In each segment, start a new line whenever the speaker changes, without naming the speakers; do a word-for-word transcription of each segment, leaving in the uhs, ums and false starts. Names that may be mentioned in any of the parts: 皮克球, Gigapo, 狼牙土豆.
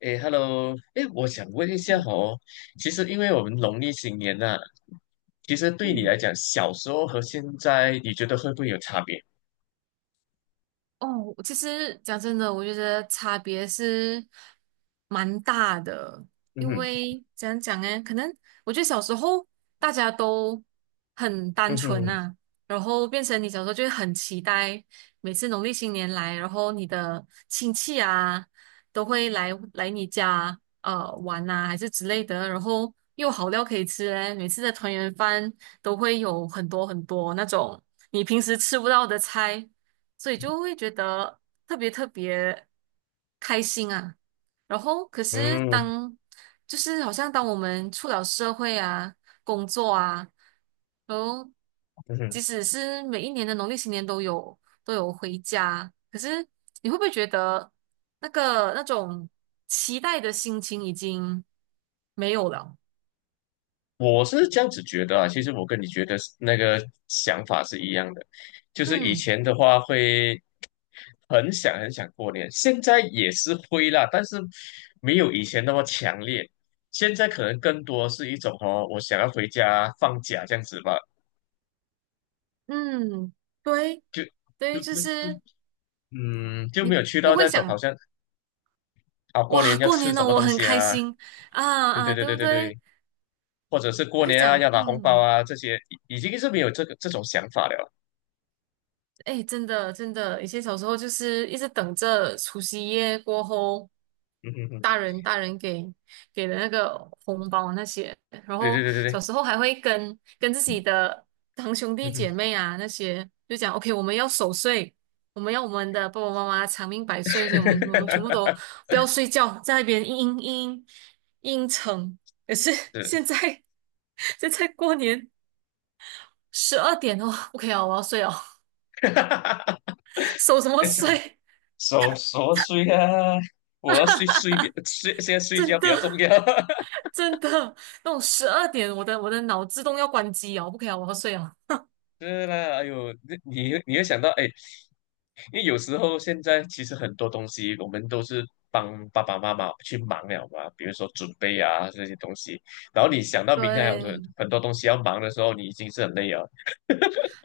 诶 h e l l o 诶，我想问一下
嗯
哦，其实因为我们农历新年呐、其实对你来
嗯，
讲，小时候和现在，你觉得会不会有差别？
哦，其实讲真的，我觉得差别是蛮大的。
嗯
因
哼，
为怎样讲呢？可能我觉得小时候大家都很
嗯
单纯
哼，
呐、然后变成你小时候就会很期待每次农历新年来，然后你的亲戚啊都会来来你家呃玩呐、还是之类的，然后又有好料可以吃嘞，每次的团圆饭都会有很多很多那种你平时吃不到的菜。所以就会觉得特别特别开心啊。然后，可是
嗯
当就是好像当我们出了社会啊，工作啊，然后
嗯哼，
即使是每一年的农历新年都有都有回家，可是你会不会觉得那个那种期待的心情已经没有了？
我是这样子觉得啊。其实我跟你觉得是那个想法是一样的，就是以
嗯
前的话会很想很想过年，现在也是会啦，但是没有以前那么强烈。现在可能更多是一种哦，我想要回家放假这样子吧，
嗯，对
就。就
对，就
不不
是
嗯，就没
你
有去
不
到
会
那种好
想
像啊，过
哇，
年要
过
吃
年
什
了，
么
我
东
很
西
开
啊？
心啊
对对
啊，
对
对
对
不
对
对？
对，或者是
我
过
就
年啊
讲，
要拿红包
嗯，
啊这些，已已经是没有这个这种想法了。
哎，真的真的，以前小时候就是一直等着除夕夜过后，
嗯哼哼，
大人大人给给的那个红包那些，然
对对
后
对对
小
对，
时候还会跟跟自己的堂兄
嗯
弟
哼，
姐妹啊那些，就讲 OK，我们要守岁，我们要我们的爸爸妈妈长命百岁，所以我们我们全部都不要睡觉，在那边嘤嘤嘤嘤成。可是
是，
现在 现在过年十二点哦，o k 以啊，我要睡哦，守什么
是
睡？
守守岁啊，我要睡睡比睡，现在睡
真
觉比
的
较重要。
真的，那种十二点，我的我的脑自动要关机哦，不可以啊，我要睡了。
是啦，哎呦，你你你会想到哎，因为有时候现在其实很多东西我们都是帮爸爸妈妈去忙了嘛，比如说准备啊这些东西，然后你想到明天还有很
对
很多东西要忙的时候，你已经是很累了。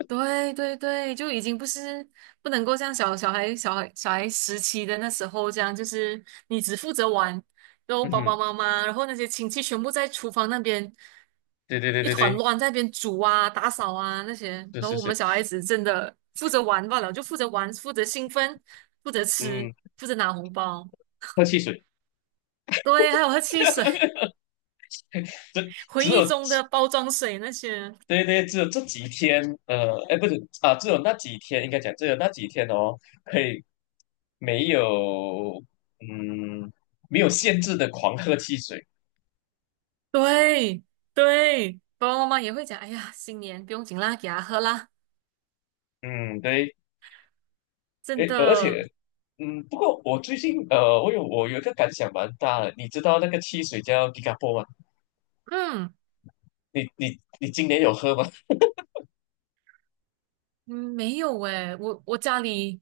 对对对，就已经不是不能够像小小孩小孩小孩时期的那时候这样，就是你只负责玩，然后
嗯
爸
哼，
爸妈妈，然后那些亲戚全部在厨房那边
对对对
一
对
团
对，
乱，在那边煮啊、打扫啊那些，
是
然后
是
我们
是，
小孩子真的负责玩罢了，就负责玩，负责兴奋，负责吃，
嗯，
负责拿红包，
喝汽水。
对，还有喝汽水。
只
回
只
忆
有
中的包装水那些。
对对，只有这几天，呃，哎，不是啊，只有那几天，应该讲只有那几天哦，可以没有，嗯，没有限制的狂喝汽水，
对对，爸爸妈妈也会讲，哎呀，新年不用紧啦，给他喝啦。
嗯，对，
真
哎，而
的。
且嗯，不过我最近呃，我有我有一个感想蛮大的，你知道那个汽水叫 Gigapo 吗？
嗯
你你你今年有喝吗
嗯，没有诶，我我家里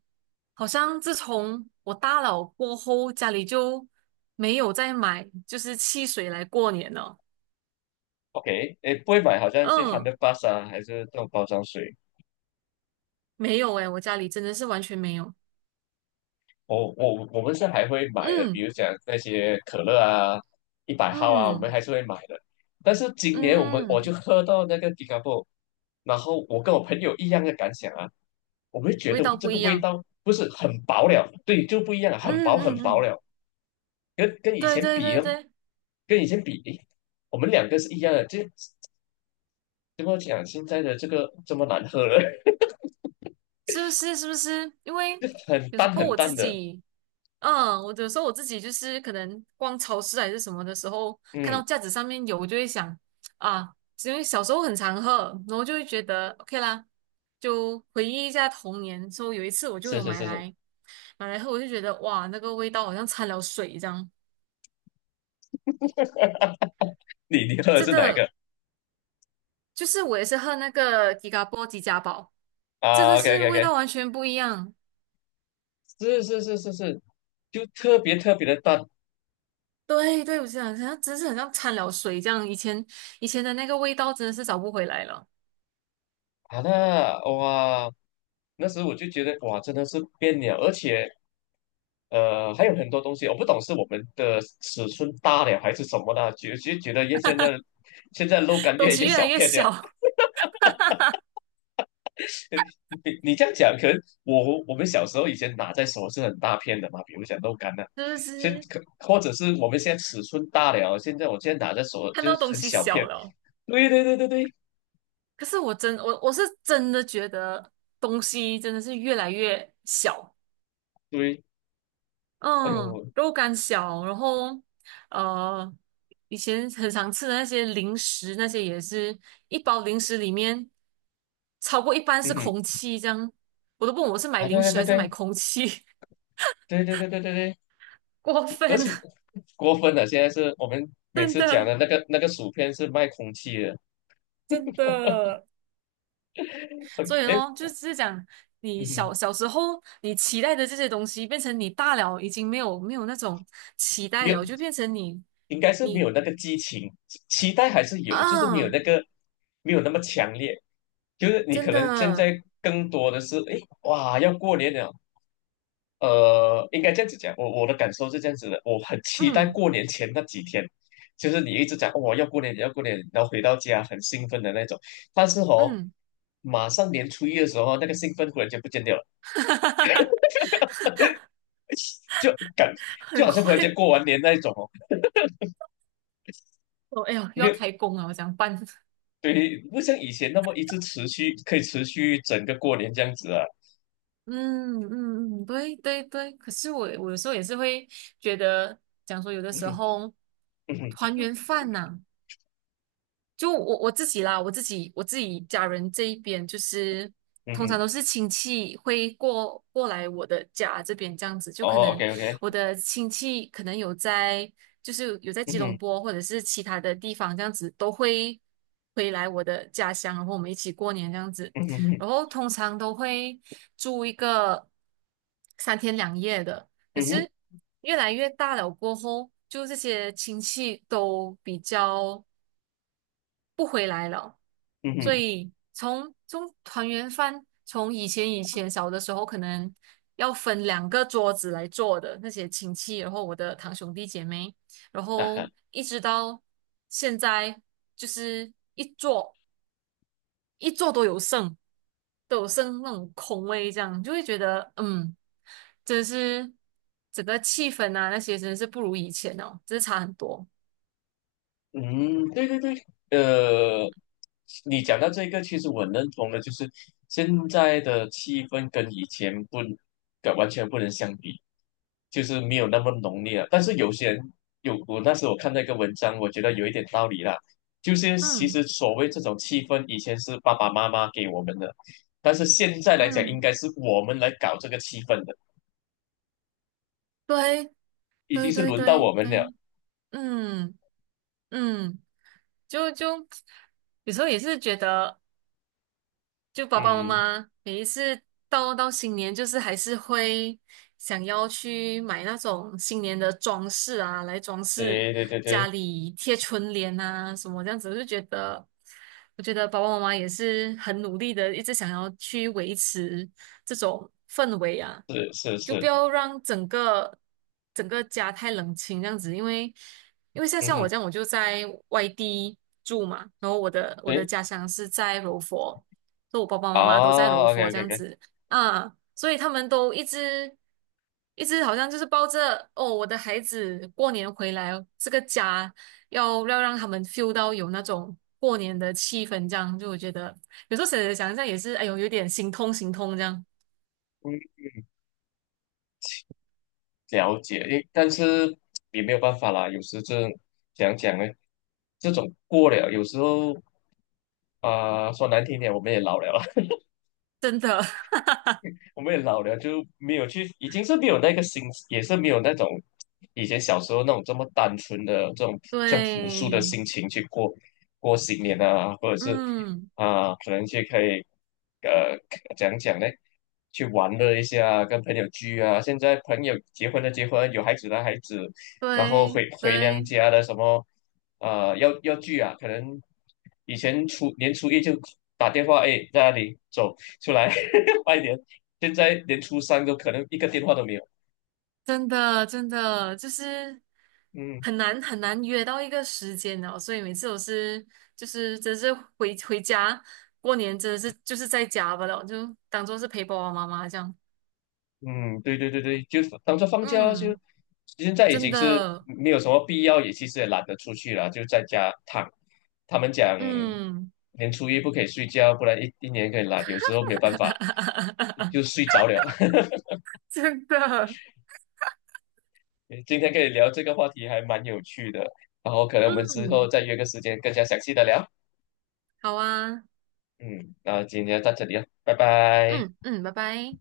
好像自从我大了过后，家里就没有再买就是汽水来过年了。
？OK，诶，不会买，好像是
嗯，
Hundred p s 啊，还是这种包装水。
没有诶，我家里真的是完全没有。
我我我们是还会买的，比
嗯
如讲那些可乐啊、一百号啊，我们
嗯
还是会买的。但是今年我们
嗯。
我就
嗯
喝到那个 Gigapo，然后我跟我朋友一样的感想啊，我们觉
味
得
道
这
不
个
一
味
样。
道不是很薄了，对，就不一样了，很
嗯
薄很
嗯
薄
嗯。
了。跟跟以
对
前
对
比，
对对。
跟以前比，诶，我们两个是一样的，就怎么讲，现在的这个这么难喝了，
是不是？是不是？因为
很
有时
淡
候
很
我自
淡的。
己，嗯，我有时候我自己就是可能逛超市还是什么的时候，看到
嗯，
架子上面有，我就会想啊。因为小时候很常喝，然后就会觉得 OK 啦，就回忆一下童年。说有一次我就
是
有
是
买
是是，
来买来喝，我就觉得哇，那个味道好像掺了水这样。
你你喝的
真
是哪一
的，
个
就是我也是喝那个吉嘎波吉家宝，真的
啊？OK
是
OK
味
OK，
道完全不一样。
是是是是是，就特别特别的淡
对对，我想好像真是很像掺了水这样。以前以前的那个味道真的是找不回来了。
好的哇，那时候我就觉得哇，真的是变了，而且呃，还有很多东西，我不懂是我们的尺寸大了还是什么的，觉觉觉得越现在现在肉干
东
越
西
越
越来
小
越
片了。
小，
你你这样讲，可能我我们小时候以前拿在手是很大片的嘛，比如讲豆干呐、
是不
现
是？
可或者是我们现在尺寸大了，现在我现在拿在手
看
就是
到东
很
西
小片。
小了，
对对对对对
可是我真我我是真的觉得东西真的是越来越小。
对，哎
嗯，
呦，
肉干小，然后呃，以前很常吃的那些零食，那些也是一包零食里面超过一半
嗯
是
哼，
空气，这样我都不懂我是买
啊对
零
对
食
对
还是买
对
空气。
对对对对对对，
过
而
分。
且 过分了，现在是我们每
真
次讲
的。
的那个那个薯片是卖空气的，
真的，
哎
所以
哎，
咯，就是讲你
嗯
小
哼，
小时候你期待的这些东西，变成你大了已经没有没有那种期
没
待
有
了，就变成你
应该是没
你
有那个激情，期待还是有，就是没有
啊。
那个没有那么强烈。就是你
真
可能现
的。
在更多的是，诶，哇，要过年了，呃，应该这样子讲，我我的感受是这样子的，我很期待
嗯
过年前那几天，就是你一直讲哦，要过年，要过年，然后回到家很兴奋的那种，但是哦，
嗯。
马上年初一的时候，那个兴奋忽然间不见掉了，就感就
很
好像忽然间
快
过完年那一种哦。
哦，哎呦，又
没
要
有。
开工了，我讲办。
对，不像以前那么一直持续，可以持续整个过年这样子啊。
嗯嗯嗯。对对对。可是我我有时候也是会觉得，讲说有的
嗯
时
哼，
候
嗯哼，
团圆饭呐、就我我自己啦，我自己我自己家人这一边，就是
嗯
通
哼，
常都是亲戚会过过来我的家这边这样子，就可
哦
能
，OK，OK，
我的亲戚可能有在，就是有在
嗯
吉隆
哼，
坡或者是其他的地方这样子，都会回来我的家乡，然后我们一起过年这样子，
嗯哼，
然后通常都会住一个三天两夜的。可
嗯哼，嗯哼，
是越来越大了过后，就这些亲戚都比较。
嗯
所
哼，
以从从团圆饭，从以前以前小的时候，可能要分两个桌子来坐的那些亲戚，然后我的堂兄弟姐妹，然
啊
后
哈。
一直到现在，就是一桌一桌都有剩，都有剩，那种空位，这样就会觉得，嗯，真是整个气氛啊那些真的是不如以前哦，真是差很多。
嗯，对对对，呃，你讲到这个，其实我认同的，就是现在的气氛跟以前不，跟完全不能相比，就是没有那么浓烈了。但是有些人有，我那时候我看到一个文章，我觉得有一点道理啦，就是其
嗯
实所谓这种气氛，以前是爸爸妈妈给我们的，但是现在来讲，应
嗯。
该是我们来搞这个气氛的，
对
已经
对
是
对
轮到
对
我们了。
对。嗯嗯。就就有时候也是觉得，就爸爸妈
嗯，
妈每一次到到新年，就是还是会想要去买那种新年的装饰啊，来装饰
对对对
家
对，
里贴春联啊什么这样子。我就觉得，我觉得爸爸妈妈也是很努力的，一直想要去维持这种氛围啊，
是是
就
是，
不要让整个整个家太冷清这样子。因为因为像
嗯
像我
哼。
这样，我就在外地住嘛，然后我的我的家乡是在柔佛。就我爸爸妈妈都在柔
啊，OK
佛这
OK
样
OK，
子啊，所以他们都一直一直好像就是抱着哦，我的孩子过年回来这个家要要让他们 feel 到有那种过年的气氛，这样就我觉得有时候想想一下也是，哎呦，有点心痛心痛这样。
嗯，了解，诶，但是也没有办法啦，有时这讲讲呢，这种过了，有时候啊、说难听点，我们也老了。
真的。
我们也老了，就没有去，已经是没有那个心，也是没有那种以前小时候那种这么单纯的这种 像朴素
对。
的心情去过过新年啊，或者是
嗯。
啊、可能去可以呃讲讲呢，去玩乐一下啊，跟朋友聚啊。现在朋友结婚的结婚，有孩子的孩子，然后
对
回回娘
对。
家的什么呃要要聚啊，可能以前初年初一就打电话，哎，在那里走出来，拜年。现在连初三都可能一个电话都没有。
真的真的就是
嗯
很难很难约到一个时间哦，所以每次我是就是真是回回家过年真的是就是在家吧了，就当做是陪爸爸妈妈这样。
嗯，对对对对，就当做放假就，
嗯。
现在已
真
经是
的。
没有什么必要，也其实也懒得出去了，就在家躺。他们讲
嗯。
年初一不可以睡觉，不然一一年可以懒，有时候没办法就 睡着了。
真的。
今天跟你聊这个话题还蛮有趣的，然后可能我们之后
嗯，
再约个时间更加详细的聊。
好啊。
嗯，那今天到这里了，拜拜。
嗯嗯，拜拜。